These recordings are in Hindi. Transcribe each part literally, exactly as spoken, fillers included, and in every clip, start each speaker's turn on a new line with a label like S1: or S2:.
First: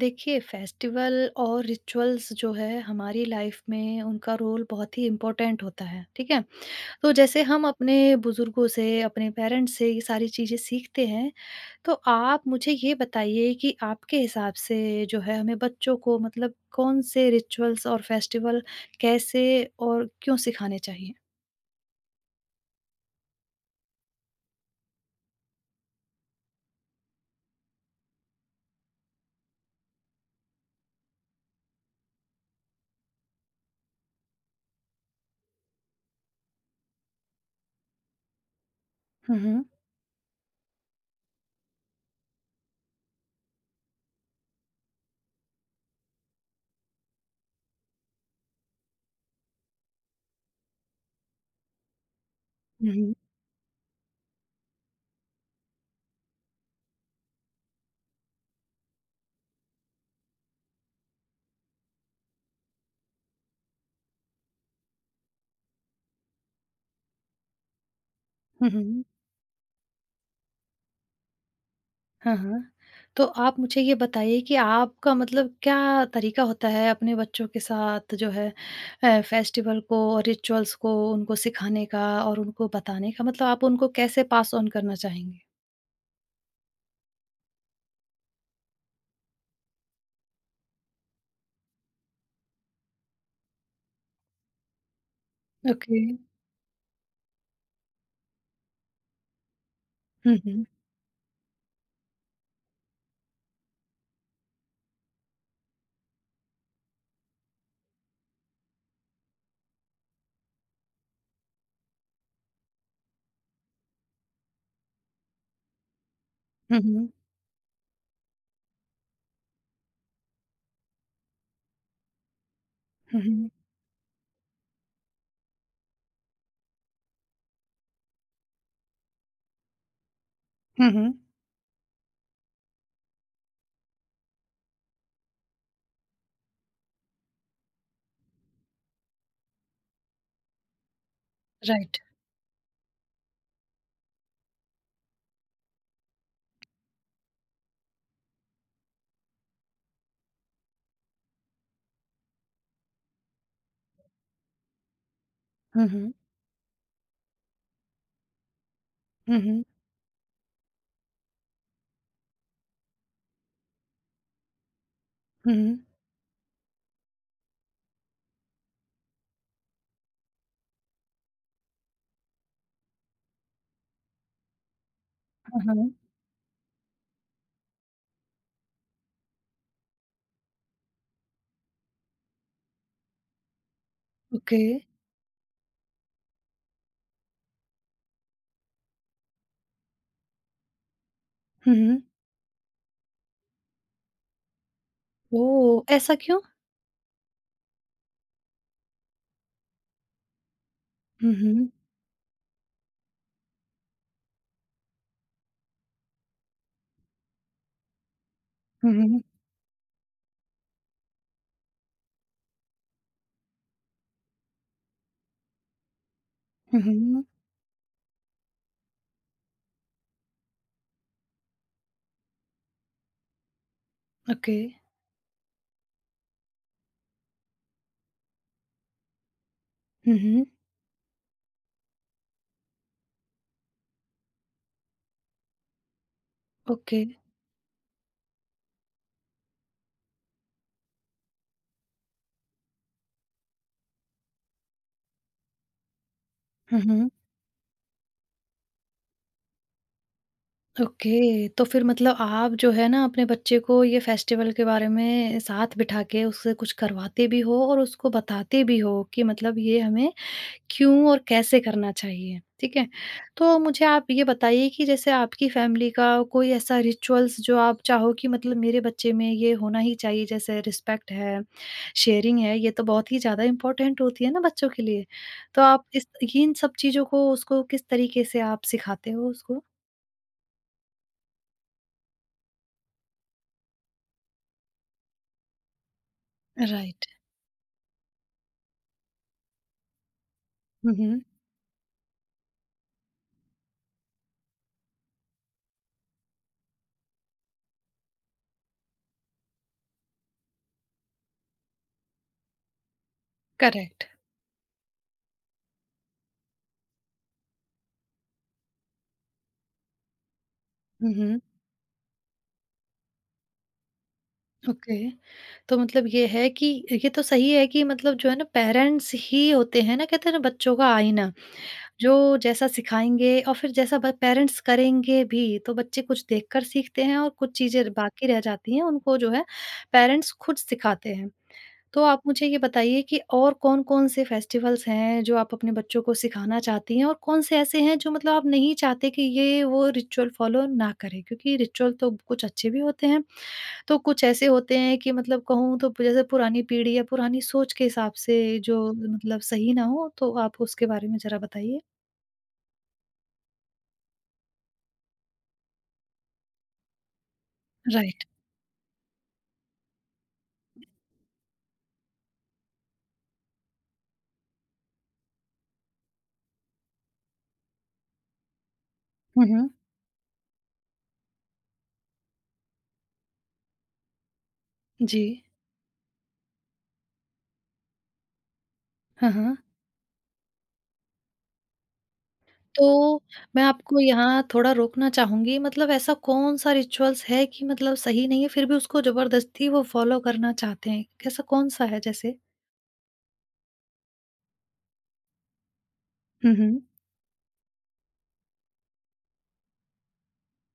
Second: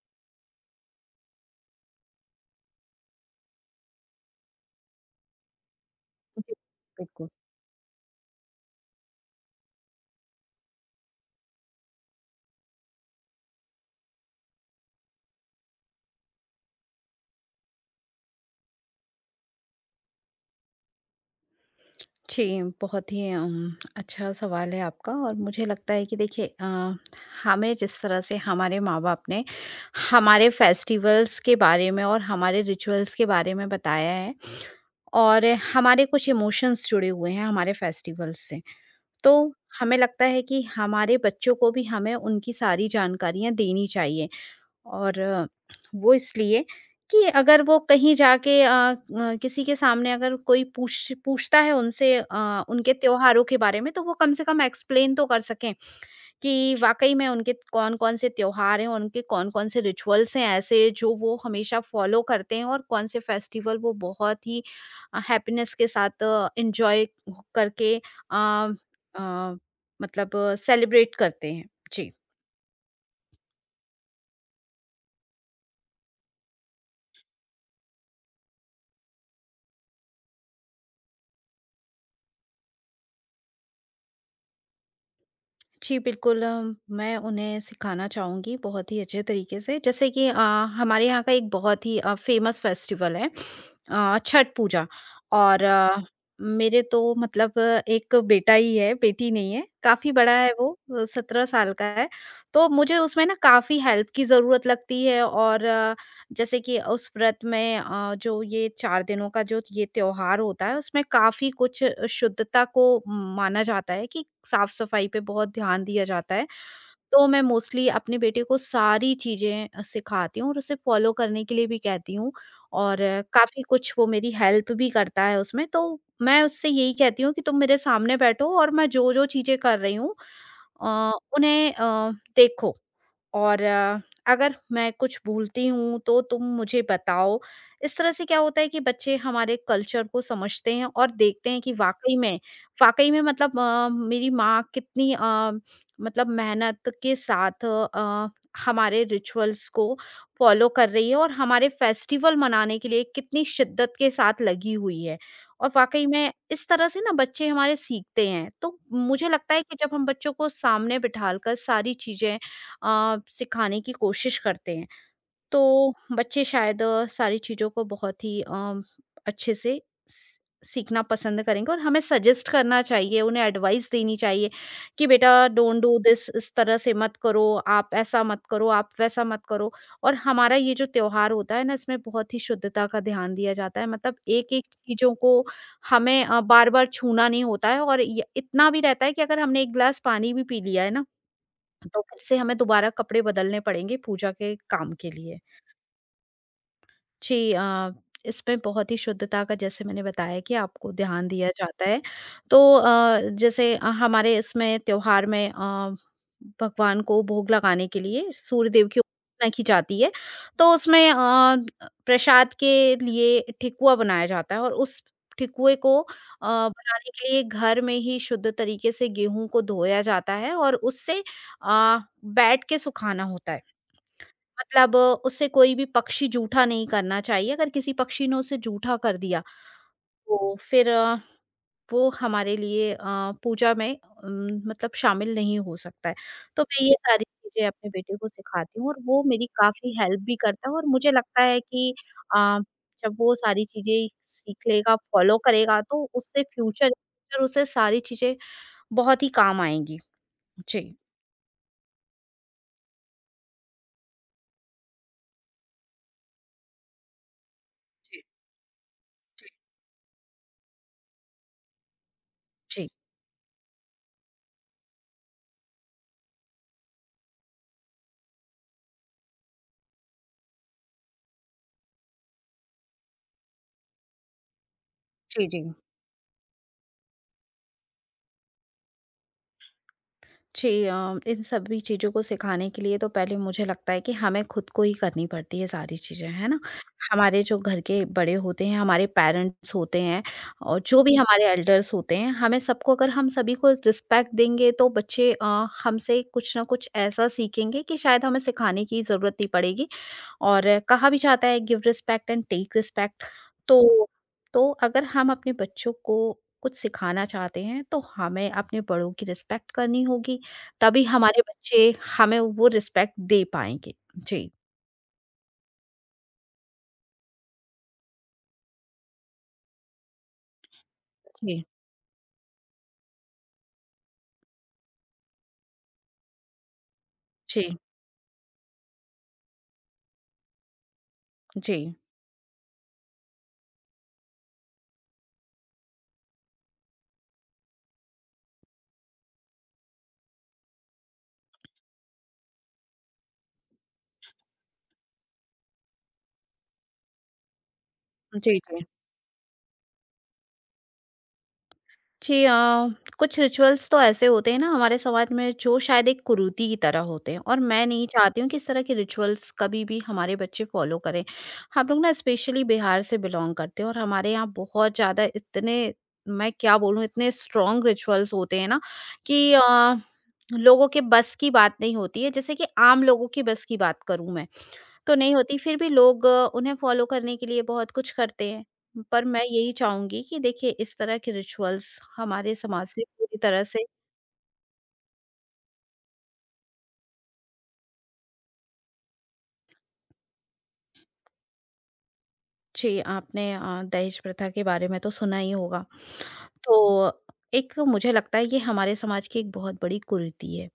S1: देखिए, फेस्टिवल और रिचुअल्स जो है हमारी लाइफ में उनका रोल बहुत ही इम्पोर्टेंट होता है, ठीक है।
S2: जी,
S1: तो
S2: बिल्कुल।
S1: जैसे हम अपने बुजुर्गों से, अपने पेरेंट्स से ये सारी चीज़ें सीखते हैं। तो आप मुझे ये बताइए कि आपके हिसाब से जो है हमें बच्चों को मतलब कौन से रिचुअल्स और फेस्टिवल कैसे और क्यों सिखाने चाहिए।
S2: जी, उम, अच्छा ले आपका। और मुझे लगता है कि देखिए, अ, हमें जिस तरह से हमारे माँ-बाप ने हमारे फेस्टिवल्स के बारे में और हमारे रिचुअल्स के बारे में बताया है, और हमारे कुछ इमोशंस जुड़े हुए हैं हमारे फेस्टिवल्स से। तो
S1: हम्म।
S2: हमें लगता है कि हमारे बच्चों को भी हमें उनकी सारी जानकारियाँ देनी चाहिए। और अ, वो इसलिए कि अगर वो कहीं जाके अ अ, किसी के सामने, अगर कोई पूछ पूछता है उनसे अ, उनके
S1: हम्म।
S2: त्योहारों के बारे में, तो वो कम से कम एक्सप्लेन तो कर सकें कि वाक़ई में उनके कौन-कौन से त्योहार हैं, उनके कौन-कौन से रिचुअल्स हैं ऐसे जो वो हमेशा फ़ॉलो करते हैं, और कौन से फेस्टिवल वो बहुत ही अ, हैप्पीनेस के साथ एन्जॉय करके अ
S1: हम्म।
S2: अ, मतलब सेलिब्रेट करते हैं। जी।
S1: हाँ, हाँ। तो आप मुझे ये बताइए कि आपका मतलब क्या तरीका होता है अपने बच्चों के साथ जो है अ, फेस्टिवल को और रिचुअल्स को उनको सिखाने का और उनको बताने का मतलब आप उनको कैसे पास ऑन करना चाहेंगे?
S2: जी, बिल्कुल। अ, मैं उन्हें सिखाना चाहूँगी बहुत ही अच्छे तरीके से। जैसे कि अ, हमारे यहाँ का एक बहुत ही अ, फ़ेमस फ़ेस्टिवल है अ, छठ पूजा। और
S1: ओके।
S2: अ, मेरे तो मतलब अ, एक बेटा ही है, बेटी नहीं है। काफ़ी बड़ा
S1: हुँ,
S2: है
S1: हुँ।
S2: वो, अ, सत्रह साल का है। तो मुझे उसमें ना काफ़ी हेल्प की ज़रूरत लगती है। और जैसे कि उस व्रत में, अ, जो ये चार दिनों का जो ये त्योहार होता है, उसमें काफ़ी कुछ शुद्धता को माना जाता है, कि साफ-सफाई पे बहुत ध्यान दिया जाता है।
S1: हुँ, हुँ।
S2: तो मैं मोस्टली अपने बेटे को सारी चीज़ें अ, सिखाती हूँ, और उसे फ़ॉलो करने के लिए भी कहती हूँ। और
S1: हुँ, हुँ।
S2: काफ़ी कुछ वो मेरी हेल्प भी करता है उसमें। तो मैं उससे यही कहती हूँ कि तुम मेरे सामने बैठो और मैं जो-जो चीज़ें कर रही हूँ, अ,
S1: हुँ, हुँ।
S2: उन्हें अ, देखो। और अ, अगर मैं कुछ भूलती हूँ तो तुम मुझे बताओ। इस तरह से क्या होता है कि बच्चे हमारे कल्चर को समझते हैं और देखते हैं कि
S1: राइट।
S2: वाक़ई में वाक़ई में मतलब अ, मेरी माँ कितनी अ, मतलब मेहनत के साथ अ, हमारे रिचुअल्स को फ़ॉलो कर रही है, और हमारे फेस्टिवल मनाने के लिए कितनी शिद्दत के साथ लगी हुई है। और
S1: हुँ,
S2: वाक़ई
S1: हुँ।
S2: में इस तरह से ना बच्चे हमारे सीखते हैं। तो मुझे
S1: हुँ,
S2: लगता है
S1: हुँ।
S2: कि जब हम बच्चों को सामने बिठाल कर सारी चीज़ें अ, सिखाने की कोशिश करते हैं,
S1: हुँ, हुँ।
S2: तो बच्चे शायद अ, सारी चीज़ों को बहुत ही अम, अच्छे से स- सीखना पसंद करेंगे। और हमें सजेस्ट करना चाहिए, उन्हें एडवाइस देनी चाहिए कि बेटा,
S1: हाँ,
S2: डोंट
S1: हाँ।
S2: डू दिस, इस तरह से मत करो, आप ऐसा मत करो, आप वैसा मत करो। और हमारा ये जो त्योहार होता है ना, इसमें बहुत ही शुद्धता का ध्यान दिया जाता है। मतलब एक
S1: ओके।
S2: एक चीजों को हमें बार बार छूना नहीं होता है। और ये- इतना भी रहता है कि अगर हमने एक गिलास पानी भी पी लिया है ना,
S1: हुँ,
S2: तो
S1: हुँ।
S2: फिर से हमें दोबारा कपड़े बदलने पड़ेंगे पूजा के काम के लिए।
S1: ओह! ऐसा क्यों?
S2: जी, अ, इसमें बहुत ही शुद्धता का, जैसे मैंने बताया कि आपको, ध्यान
S1: हुँ,
S2: दिया
S1: हुँ।
S2: जाता है। तो अ, जैसे अ, हमारे इसमें त्योहार में अ, भगवान को भोग लगाने के लिए सूर्यदेव
S1: हुँ,
S2: की
S1: हुँ।
S2: उपासना की जाती है। तो उसमें अ, प्रसाद के लिए ठेकुआ बनाया जाता है, और उस ठेकुए को अ,
S1: हुँ,
S2: बनाने
S1: हुँ।
S2: के लिए घर में ही शुद्ध तरीके से गेहूँ को धोया जाता है, और उससे अ, बैट के सुखाना होता है।
S1: ओके।
S2: मतलब अ, उससे कोई भी पक्षी जूठा नहीं करना चाहिए। अगर किसी पक्षी ने उसे जूठा कर दिया,
S1: हुँ, हुँ।
S2: तो फिर अ, वो हमारे लिए अ, पूजा में उम, मतलब शामिल नहीं हो सकता है। तो मैं ये
S1: ओके।
S2: सारी चीज़ें अपने बेटे को सिखाती हूँ, और वो मेरी काफ़ी हेल्प भी करता है। और मुझे लगता है कि अ, जब वो सारी चीज़ें सीख लेगा, फॉलो करेगा, तो उससे
S1: हुँ,
S2: फ्यूचर
S1: हुँ।
S2: फ्यूचर उसे सारी चीज़ें बहुत ही काम आएँगी। जी।
S1: ओके, तो फिर मतलब आप जो है ना अपने बच्चे को ये फेस्टिवल के बारे में साथ बिठा के उससे कुछ करवाते भी हो और उसको
S2: जी,
S1: बताते भी हो कि
S2: जी।
S1: मतलब ये हमें क्यों और कैसे करना चाहिए, ठीक है? तो मुझे आप ये बताइए कि जैसे आपकी फैमिली का कोई ऐसा रिचुअल्स जो आप चाहो कि मतलब मेरे बच्चे में ये होना ही चाहिए, जैसे रिस्पेक्ट है, शेयरिंग है, ये तो बहुत ही ज़्यादा इम्पोर्टेंट होती है ना बच्चों के लिए।
S2: जी, जी,
S1: तो
S2: जी।
S1: आप इस इन सब चीज़ों को उसको किस तरीके से आप सिखाते हो उसको?
S2: जी, अ, इन सभी चीज़ों को सिखाने के लिए तो पहले मुझे लगता है कि हमें खुद को ही करनी पड़ती है सारी चीज़ें, है ना?
S1: राइट।
S2: हमारे जो घर के बड़े होते हैं, हमारे पेरेंट्स होते हैं, और
S1: हुँ,
S2: जो भी
S1: हुँ।
S2: हमारे एल्डर्स होते हैं, हमें सबको, अगर हम सभी को रिस्पेक्ट देंगे, तो बच्चे अ, हमसे कुछ ना कुछ ऐसा सीखेंगे कि शायद हमें सिखाने की ज़रूरत नहीं पड़ेगी। और कहा भी जाता है, give respect and take respect.
S1: Correct.
S2: तो तो अगर हम अपने बच्चों को कुछ सिखाना चाहते हैं, तो हमें अपने बड़ों की रिस्पेक्ट करनी होगी, तभी
S1: हुँ, हुँ।
S2: हमारे बच्चे हमें वो रिस्पेक्ट दे पाएंगे। जी।
S1: ओके। तो मतलब ये है कि ये तो सही है कि मतलब जो है ना पेरेंट्स ही होते हैं ना, कहते हैं ना बच्चों का आईना,
S2: जी।
S1: जो जैसा सिखाएँगे और फिर जैसा ब पेरेंट्स करेंगे भी, तो बच्चे कुछ देखकर सीखते हैं और कुछ
S2: जी।
S1: चीज़ें बाकी रह जाती हैं, उनको जो है पेरेंट्स खुद सिखाते हैं।
S2: जी।
S1: तो आप मुझे ये बताइए कि और कौन-कौन से फेस्टिवल्स हैं जो आप अपने बच्चों को सिखाना चाहती हैं और कौन से ऐसे हैं जो मतलब आप नहीं चाहते कि ये वो रिचुअल फॉलो ना करें? क्योंकि रिचुअल तो कुछ अच्छे भी होते हैं, तो कुछ ऐसे होते हैं कि मतलब कहूँ तो जैसे पुरानी पीढ़ी या पुरानी सोच के हिसाब
S2: जी।
S1: से जो
S2: जी।
S1: मतलब सही ना हो, तो आप उसके बारे में ज़रा बताइए?
S2: जी, अ, कुछ रिचुअल्स तो ऐसे होते हैं ना हमारे समाज में, जो शायद एक कुरीति की तरह होते हैं, और मैं नहीं
S1: राइट।
S2: चाहती हूँ कि इस तरह के रिचुअल्स कभी भी हमारे बच्चे फॉलो करें। हम लोग ना स्पेशली बिहार से बिलोंग करते हैं, और हमारे यहाँ बहुत ज़्यादा, इतने, मैं क्या बोलूँ, इतने स्ट्रॉन्ग रिचुअल्स होते हैं ना,
S1: हुँ,
S2: कि
S1: हुँ।
S2: अ, लोगों के बस की बात नहीं होती है। जैसे कि आम लोगों की बस की बात करूँ मैं, तो
S1: जी।
S2: नहीं होती, फिर भी लोग अ, उन्हें फ़ॉलो करने के लिए बहुत कुछ करते हैं। पर
S1: हाँ,
S2: मैं
S1: हाँ।
S2: यही चाहूँगी कि देखिए, इस तरह के रिचुअल्स हमारे समाज से
S1: तो
S2: पूरी
S1: मैं
S2: तरह से।
S1: आपको यहाँ थोड़ा रोकना चाहूँगी, मतलब ऐसा कौन-सा रिचुअल्स है कि मतलब सही नहीं है, फिर भी उसको ज़बरदस्ती वो फ़ॉलो करना चाहते हैं? ऐसा कौन-सा है जैसे?
S2: जी, आपने अ, दहेज प्रथा के बारे में तो सुना ही होगा।
S1: हुँ, हुँ।
S2: तो एक मुझे लगता है ये हमारे समाज की एक बहुत बड़ी कुरीति है।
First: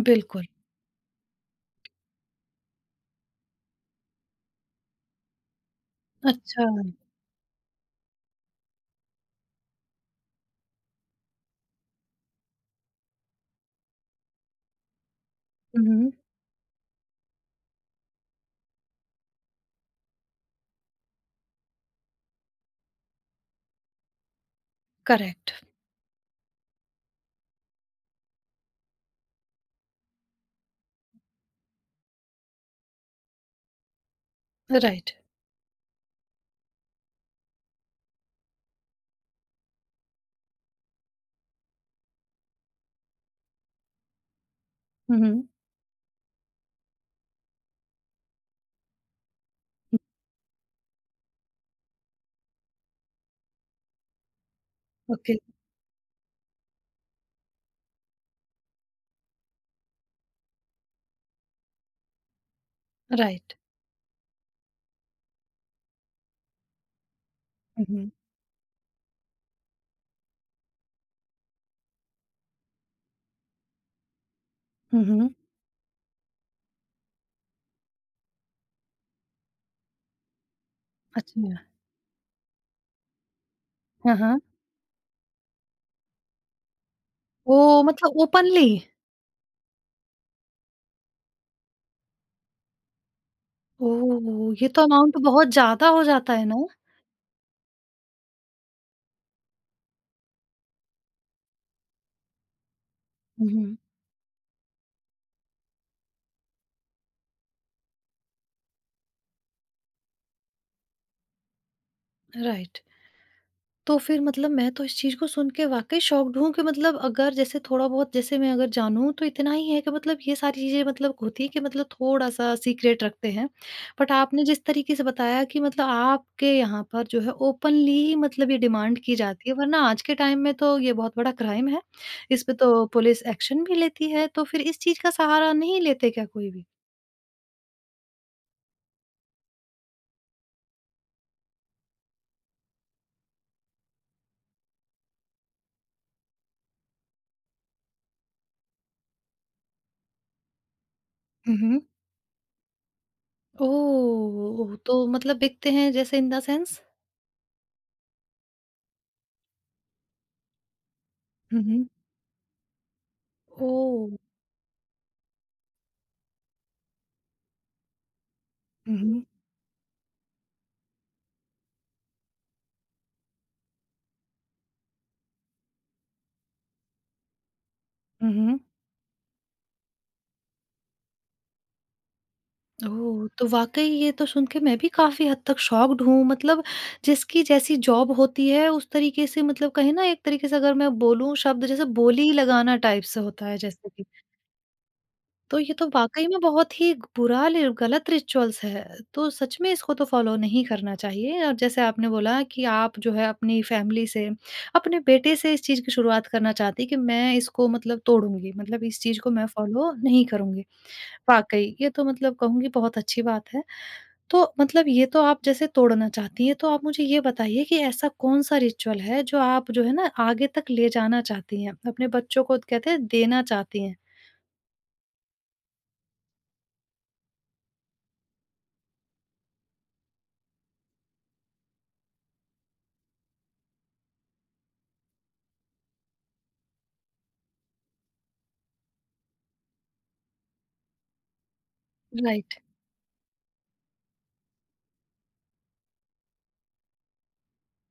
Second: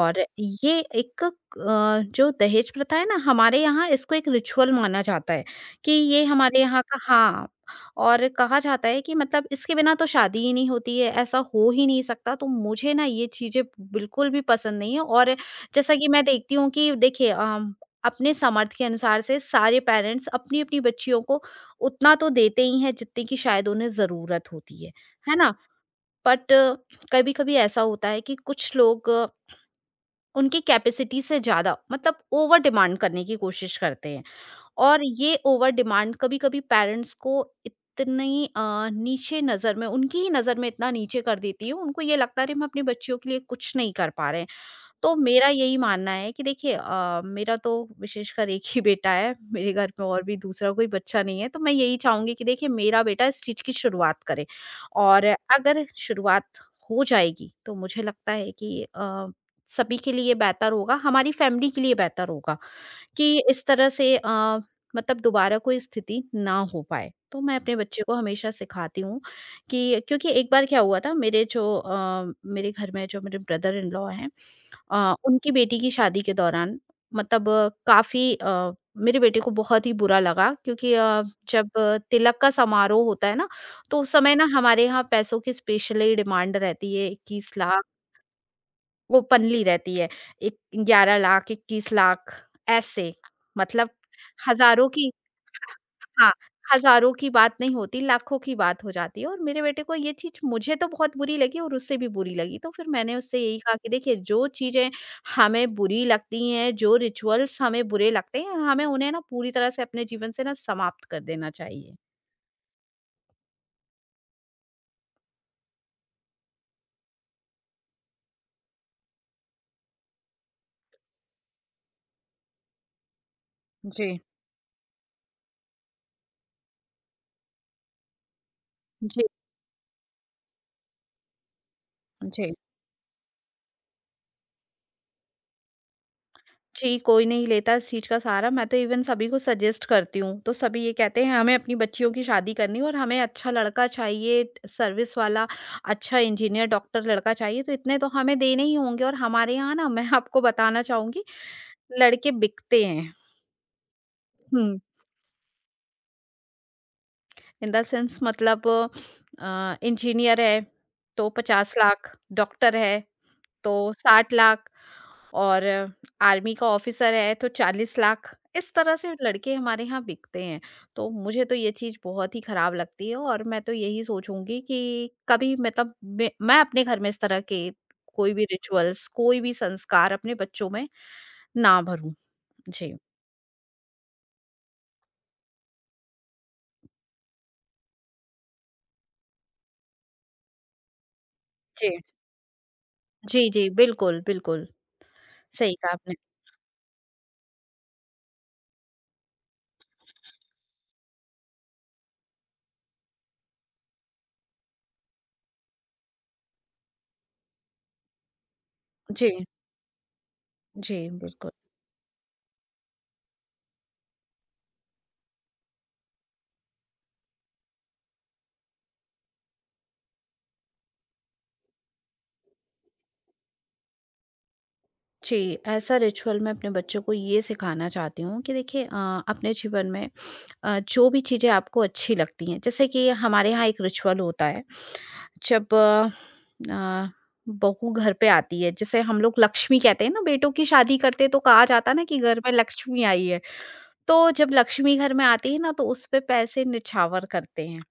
S2: और
S1: बिल्कुल।
S2: ये एक अ, जो दहेज प्रथा है ना हमारे यहाँ, इसको एक रिचुअल माना जाता है, कि ये हमारे
S1: अच्छा।
S2: यहाँ का, हाँ। और कहा जाता है कि मतलब इसके बिना तो शादी ही नहीं होती है, ऐसा हो ही नहीं सकता। तो मुझे ना ये चीज़ें बिल्कुल भी पसंद नहीं है। और
S1: हुँ,
S2: जैसा कि
S1: हुँ।
S2: मैं देखती हूँ कि देखिए अ, अपने सामर्थ्य के अनुसार से सारे पेरेंट्स अपनी-अपनी बच्चियों को उतना तो देते ही हैं जितने की शायद उन्हें ज़रूरत होती है, है ना?
S1: करेक्ट।
S2: बट कभी-कभी ऐसा होता है कि कुछ लोग अ, उनकी कैपेसिटी से ज़्यादा, मतलब ओवर डिमांड करने की कोशिश करते हैं। और
S1: राइट।
S2: ये ओवर डिमांड कभी-कभी पेरेंट्स को इतनी अ, नीचे नज़र में, उनकी ही नज़र में इतना नीचे कर देती है, उनको ये लगता है, अरे! हम अपने बच्चियों के लिए कुछ नहीं कर पा रहे हैं। तो
S1: हुँ, हुँ।
S2: मेरा यही मानना है कि देखिए, अ, मेरा तो विशेषकर एक ही बेटा है, मेरे घर में और भी दूसरा कोई बच्चा नहीं है। तो मैं यही चाहूँगी कि देखिए, मेरा बेटा इस चीज़ की शुरुआत करे। और
S1: ओके।
S2: अगर शुरुआत हो जाएगी, तो मुझे लगता है कि अ, सभी के लिए बेहतर होगा, हमारी फैमिली के लिए बेहतर होगा, कि
S1: राइट।
S2: इस तरह से अ, मतलब दोबारा कोई स्थिति ना हो पाए। तो मैं अपने
S1: हुँ,
S2: बच्चे
S1: हुँ।
S2: को हमेशा सिखाती हूँ, कि क्योंकि एक बार क्या हुआ था, मेरे जो अ, मेरे घर में जो मेरे ब्रदर इन लॉ हैं,
S1: हुँ,
S2: अ,
S1: हुँ।
S2: उनकी बेटी की शादी के दौरान, मतलब काफ़ी अ, मेरे बेटे को बहुत ही बुरा लगा, क्योंकि अ,
S1: अच्छा।
S2: जब अ, तिलक का समारोह होता है ना, तो उस
S1: हाँ,
S2: समय
S1: हाँ।
S2: ना हमारे यहाँ पैसों की स्पेशली डिमांड रहती है, इक्कीस लाख।
S1: ओह! मतलब ओपनली?
S2: वो पनली रहती है। एक ग्यारह लाख, इक्कीस लाख, ऐसे, मतलब
S1: ओह! ये तो
S2: हज़ारों की,
S1: अमाउंट बहुत ज़्यादा हो
S2: हाँ,
S1: जाता है ना?
S2: हज़ारों की बात नहीं होती, लाखों की बात हो जाती है। और मेरे बेटे को ये चीज़, मुझे तो बहुत बुरी लगी, और उससे भी बुरी लगी। तो फिर मैंने उससे
S1: हुँ,
S2: यही कहा
S1: हुँ।
S2: कि देखिए, जो चीज़ें हमें बुरी लगती हैं, जो रिचुअल्स हमें बुरे लगते हैं, हमें उन्हें ना पूरी तरह से अपने जीवन से ना समाप्त कर देना चाहिए।
S1: राइट। तो फिर मतलब मैं तो इस चीज़ को सुन के वाक़ई शॉक्ड हूँ कि मतलब अगर जैसे थोड़ा बहुत, जैसे मैं अगर जानूँ तो इतना ही है कि मतलब ये सारी चीज़ें मतलब होती है कि मतलब थोड़ा-सा सीक्रेट रखते हैं। बट
S2: जी।
S1: आपने जिस तरीके से बताया कि मतलब आपके यहाँ पर जो है ओपनली ही मतलब ये डिमांड की
S2: जी।
S1: जाती है, वरना आज के टाइम में तो ये बहुत बड़ा क्राइम है। इस
S2: जी।
S1: पे तो पुलिस एक्शन भी लेती है, तो फिर इस चीज़ का सहारा नहीं लेते क्या कोई भी?
S2: जी, कोई नहीं लेता इस चीज़ का सहारा। मैं तो इवन सभी को सजेस्ट करती हूँ, तो सभी ये कहते हैं, हमें अपनी बच्चियों की शादी करनी है और हमें अच्छा लड़का चाहिए, सर्विस वाला, अच्छा इंजीनियर, डॉक्टर लड़का चाहिए, तो इतने तो हमें देने ही होंगे। और हमारे यहाँ ना, मैं आपको बताना चाहूँगी,
S1: हुँ, हुँ।
S2: लड़के बिकते हैं।
S1: ओह!
S2: हुँ,
S1: तो मतलब बिकते हैं, जैसे in the sense?
S2: In the sense मतलब अ, इंजीनियर है, तो
S1: हुँ,
S2: पचास
S1: हुँ।
S2: लाख, डॉक्टर है, तो
S1: ओह!
S2: साठ लाख, और आर्मी का ऑफिसर है तो चालीस लाख। इस तरह
S1: हुँ,
S2: से
S1: हुँ।
S2: लड़के हमारे यहाँ बिकते हैं। तो मुझे तो ये चीज़ बहुत ही खराब लगती है, और मैं तो यही सोचूँगी कि कभी मतलब मैं मैं अपने घर में इस तरह के
S1: हुँ,
S2: कोई भी
S1: हुँ।
S2: रिचुअल्स, कोई भी संस्कार अपने बच्चों में ना भरूँ। जी।
S1: ओह! तो वाक़ई ये तो सुन के मैं भी काफ़ी हद तक शॉक्ड हूँ, मतलब जिसकी जैसी जॉब होती है उस तरीके से मतलब कहें ना, एक तरीके से अगर मैं बोलूँ शब्द, जैसे
S2: जी।
S1: बोली ही लगाना टाइप से होता
S2: जी,
S1: है
S2: जी,
S1: जैसे कि।
S2: बिल्कुल, बिल्कुल।
S1: तो ये
S2: सही
S1: तो
S2: कहा आपने।
S1: वाक़ई में बहुत ही बुरा लि गलत रिचुअल्स है। तो सच में इसको तो फ़ॉलो नहीं करना चाहिए, और जैसे आपने बोला कि आप जो है अपनी फ़ैमिली से, अपने बेटे से इस चीज़ की शुरुआत करना चाहती कि मैं इसको मतलब तोड़ूँगी, मतलब इस चीज़ को
S2: जी,
S1: मैं फ़ॉलो नहीं करूँगी।
S2: जी, बिल्कुल।
S1: वाक़ई ये तो मतलब कहूँगी बहुत अच्छी बात है। तो मतलब ये तो आप जैसे तोड़ना चाहती हैं, तो आप मुझे ये बताइए कि ऐसा कौन-सा रिचुअल है जो आप जो है ना आगे तक ले जाना चाहती हैं? अपने बच्चों को, कहते हैं देना चाहती हैं।
S2: जी, ऐसा रिचुअल मैं अपने बच्चों को ये सिखाना चाहती हूँ कि देखिए अ, अपने जीवन में अ, जो भी चीज़ें आपको अच्छी लगती हैं। जैसे कि हमारे यहाँ एक रिचुअल होता है, जब अ, अ, बहू घर पे आती है, जिसे हम लोग लक्ष्मी कहते हैं ना, बेटों की शादी करते हैं तो कहा जाता है ना कि घर में
S1: राइट।
S2: लक्ष्मी आई है। तो जब लक्ष्मी घर में आती है ना, तो उस पे पैसे निछावर करते हैं,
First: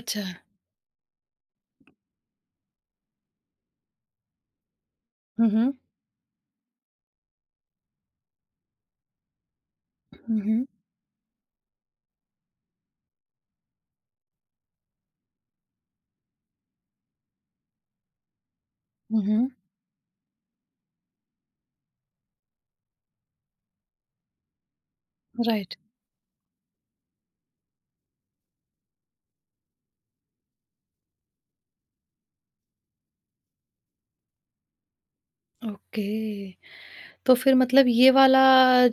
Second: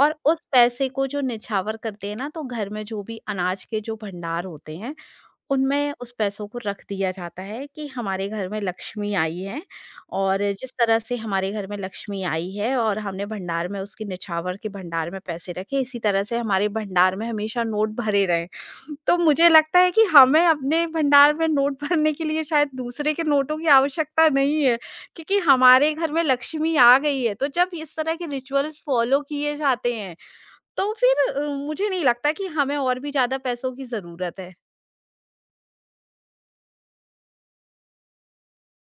S2: और
S1: अच्छा।
S2: उस पैसे को जो निछावर करते हैं ना, तो घर में जो भी अनाज के जो भंडार होते हैं,
S1: हुँ, हुँ।
S2: उनमें उस पैसों को रख दिया जाता है, कि हमारे घर में लक्ष्मी आई है।
S1: हुँ,
S2: और
S1: हुँ।
S2: जिस तरह से हमारे घर में लक्ष्मी आई है, और हमने भंडार में उसके निछावर के भंडार में पैसे रखे, इसी तरह से हमारे भंडार में हमेशा नोट भरे रहे। तो
S1: हुँ,
S2: मुझे
S1: हुँ।
S2: लगता है कि हमें अपने भंडार में नोट भरने के लिए शायद दूसरे के नोटों की आवश्यकता नहीं है, क्योंकि
S1: राइट।
S2: हमारे घर में लक्ष्मी आ गई है। तो जब इस तरह के रिचुअल्स फॉलो किए जाते हैं, तो फिर अ, मुझे नहीं लगता कि हमें और भी ज्यादा पैसों की जरूरत है।
S1: ओके। तो फिर मतलब ये वाला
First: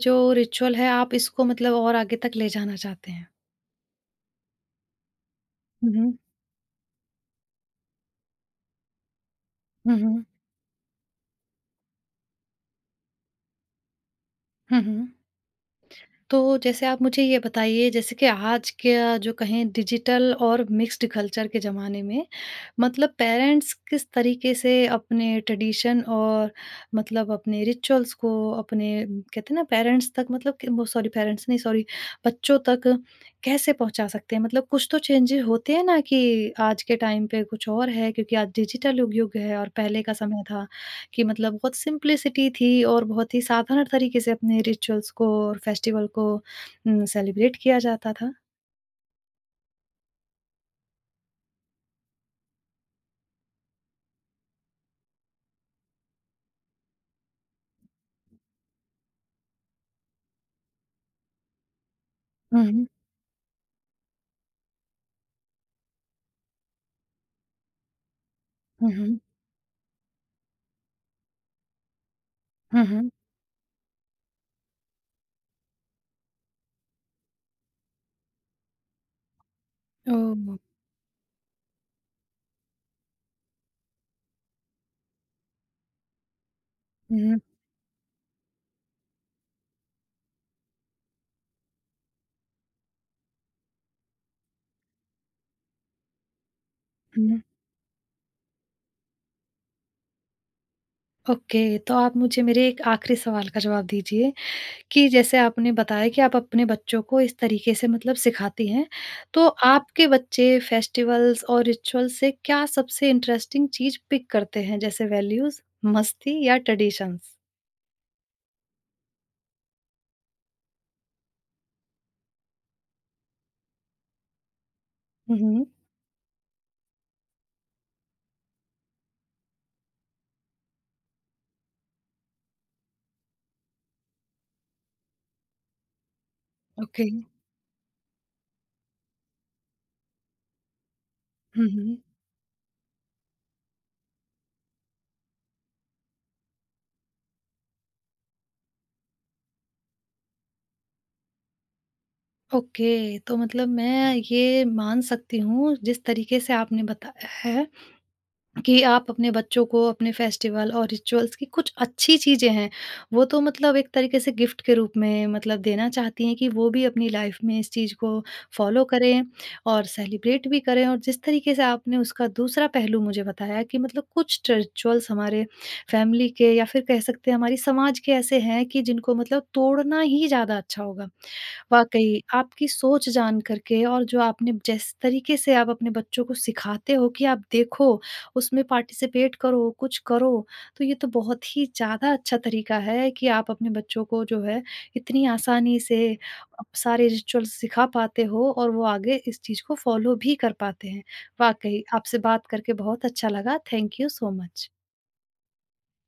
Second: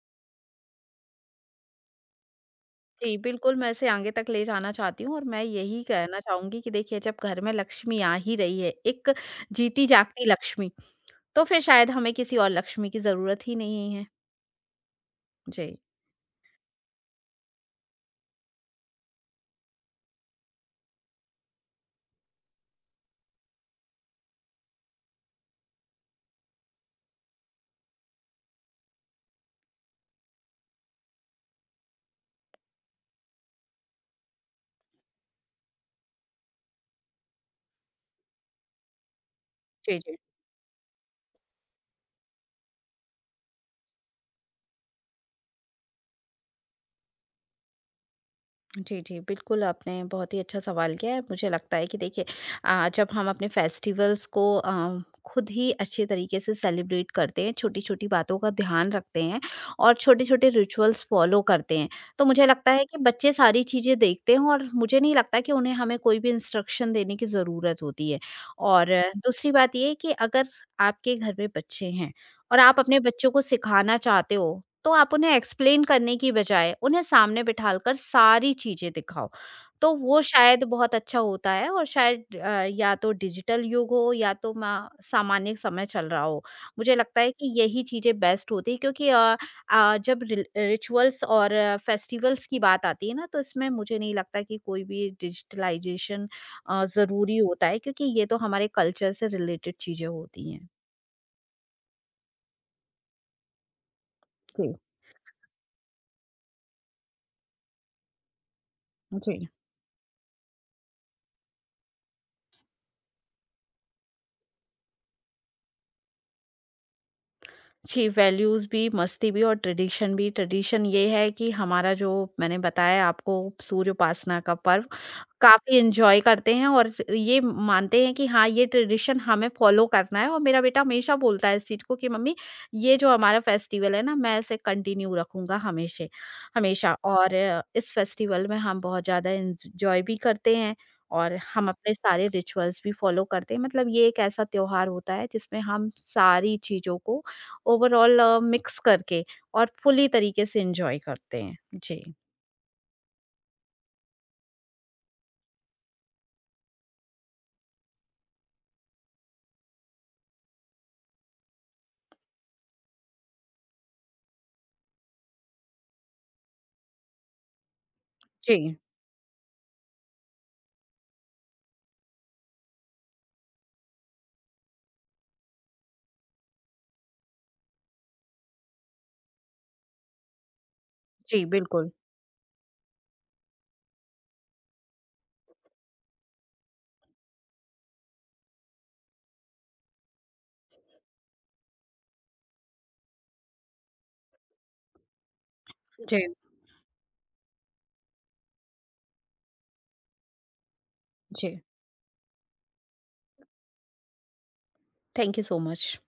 S1: जो रिचुअल है आप इसको मतलब और आगे तक ले जाना चाहते
S2: जी,
S1: हैं।
S2: बिल्कुल, मैं इसे आगे तक ले जाना चाहती हूँ। और मैं यही
S1: हुँ, हुँ।
S2: कहना चाहूँगी कि देखिए, जब घर में लक्ष्मी आ ही रही है, एक
S1: हुँ,
S2: जीती-जागती
S1: हुँ।
S2: लक्ष्मी, तो फिर शायद हमें किसी और लक्ष्मी की ज़रूरत ही नहीं है।
S1: हुँ, हुँ।
S2: जी।
S1: तो जैसे आप मुझे ये बताइए, जैसे कि आज के जो कहें डिजिटल और मिक्स्ड कल्चर के ज़माने में मतलब पेरेंट्स किस तरीके से अपने ट्रेडिशन और मतलब अपने रिचुअल्स को अपने म, कहते हैं ना पेरेंट्स तक मतलब कि- वो सॉरी, पेरेंट्स नहीं, सॉरी बच्चों तक कैसे पहुंचा सकते हैं? मतलब कुछ तो चेंजेस होते हैं ना, कि आज के टाइम पे कुछ और है क्योंकि आज डिजिटल युग युग है और
S2: जी,
S1: पहले का
S2: जी।
S1: समय था कि मतलब बहुत सिम्प्लिसिटी थी और बहुत ही साधारण तरीके से अपने रिचुअल्स को और फेस्टिवल को उम, सेलिब्रेट किया जाता था।
S2: जी, जी। बिल्कुल, आपने बहुत ही अच्छा सवाल किया है। मुझे लगता है कि देखिए, अ, जब हम अपने फेस्टिवल्स को अ, खुद ही अच्छे तरीके से सेलिब्रेट करते हैं, छोटी-छोटी बातों का ध्यान रखते हैं, और छोटे-छोटे रिचुअल्स फ़ॉलो करते हैं, तो मुझे
S1: हुँ,
S2: लगता है
S1: हुँ।
S2: कि बच्चे सारी चीज़ें देखते हैं, और मुझे नहीं लगता कि उन्हें हमें कोई भी इंस्ट्रक्शन देने की ज़रूरत होती है। और
S1: हुँ,
S2: आ,
S1: हुँ।
S2: दूसरी बात ये है कि अगर आपके घर में बच्चे हैं, और आप
S1: हुँ,
S2: अपने
S1: हुँ।
S2: बच्चों को सिखाना चाहते हो, तो आप उन्हें एक्सप्लेन करने की बजाय उन्हें सामने बिठाकर सारी चीज़ें दिखाओ। तो वो
S1: ओह!
S2: शायद बहुत अच्छा होता है। और शायद अ, या तो डिजिटल युग हो या तो म सामान्य समय चल रहा हो, मुझे लगता है
S1: हुँ,
S2: कि यही चीज़ें बेस्ट होती हैं। क्योंकि अ अ, जब रिल रिचुअल्स और फेस्टिवल्स की बात आती है ना, तो इसमें मुझे नहीं लगता कि कोई भी डिजिटलाइज़ेशन अ, ज़रूरी
S1: हुँ।
S2: होता है, क्योंकि ये तो हमारे कल्चर से रिलेटेड चीज़ें होती हैं।
S1: ओके, तो आप मुझे मेरे एक आखिरी सवाल का जवाब दीजिए
S2: जी,
S1: कि जैसे आपने बताया कि आप अपने बच्चों को इस तरीके से मतलब सिखाती हैं, तो
S2: जी।
S1: आपके बच्चे फेस्टिवल्स और रिचुअल्स से क्या सबसे इंटरेस्टिंग चीज़ पिक करते हैं, जैसे वैल्यूज़, मस्ती या ट्रेडिशंस?
S2: जी, वैल्यूज़ भी, मस्ती भी और ट्रेडिशन भी। ट्रेडिशन ये है कि हमारा जो, मैंने बताया आपको, सूर्य उपासना का पर्व,
S1: हुँ, हुँ।
S2: काफ़ी एन्जॉय करते हैं। और ये मानते हैं कि हाँ, ये ट्रेडिशन हमें फ़ॉलो करना है। और मेरा बेटा हमेशा बोलता है इस चीज़ को कि मम्मी, ये जो हमारा फेस्टिवल है ना, मैं इसे कंटिन्यू रखूँगा हमेशा हमेशा।
S1: ओके।
S2: और अ, इस फेस्टिवल में हम बहुत ज़्यादा एन्जॉय भी करते हैं, और
S1: हुँ,
S2: हम अपने
S1: हुँ।
S2: सारे रिचुअल्स भी फ़ॉलो करते हैं। मतलब ये एक ऐसा त्योहार होता है जिसमें हम सारी चीज़ों को ओवरऑल मिक्स करके और फुल्ली तरीके से एन्जॉय करते हैं। जी।
S1: ओके, तो मतलब मैं ये मान सकती हूँ जिस तरीके से आपने बताया है, कि आप अपने बच्चों को अपने फेस्टिवल और रिचुअल्स की कुछ अच्छी चीज़ें हैं, वो तो मतलब एक तरीके से गिफ्ट के रूप में मतलब देना चाहती हैं कि वो भी अपनी लाइफ़ में इस चीज़ को
S2: जी।
S1: फ़ॉलो करें और सेलिब्रेट भी करें, और जिस तरीके से आपने उसका दूसरा पहलू मुझे बताया कि मतलब कुछ रिचुअल्स हमारे फैमिली के या फिर कह सकते हैं हमारी समाज के ऐसे हैं कि जिनको मतलब तोड़ना ही ज़्यादा अच्छा होगा।
S2: जी, बिल्कुल।
S1: वाक़ई आपकी सोच जान कर के, और जो आपने जिस तरीके से आप अपने बच्चों को सिखाते हो कि आप देखो, उसमें पार्टिसिपेट करो, कुछ करो। तो ये तो बहुत ही ज़्यादा अच्छा तरीका है कि आप अपने बच्चों को जो है इतनी आसानी से
S2: जी,
S1: आप सारे रिचुअल्स सिखा पाते हो और वो आगे इस चीज़ को फ़ॉलो भी कर पाते हैं।
S2: जी।
S1: वाक़ई आपसे बात करके बहुत अच्छा लगा। Thank you so much.
S2: Thank you so much.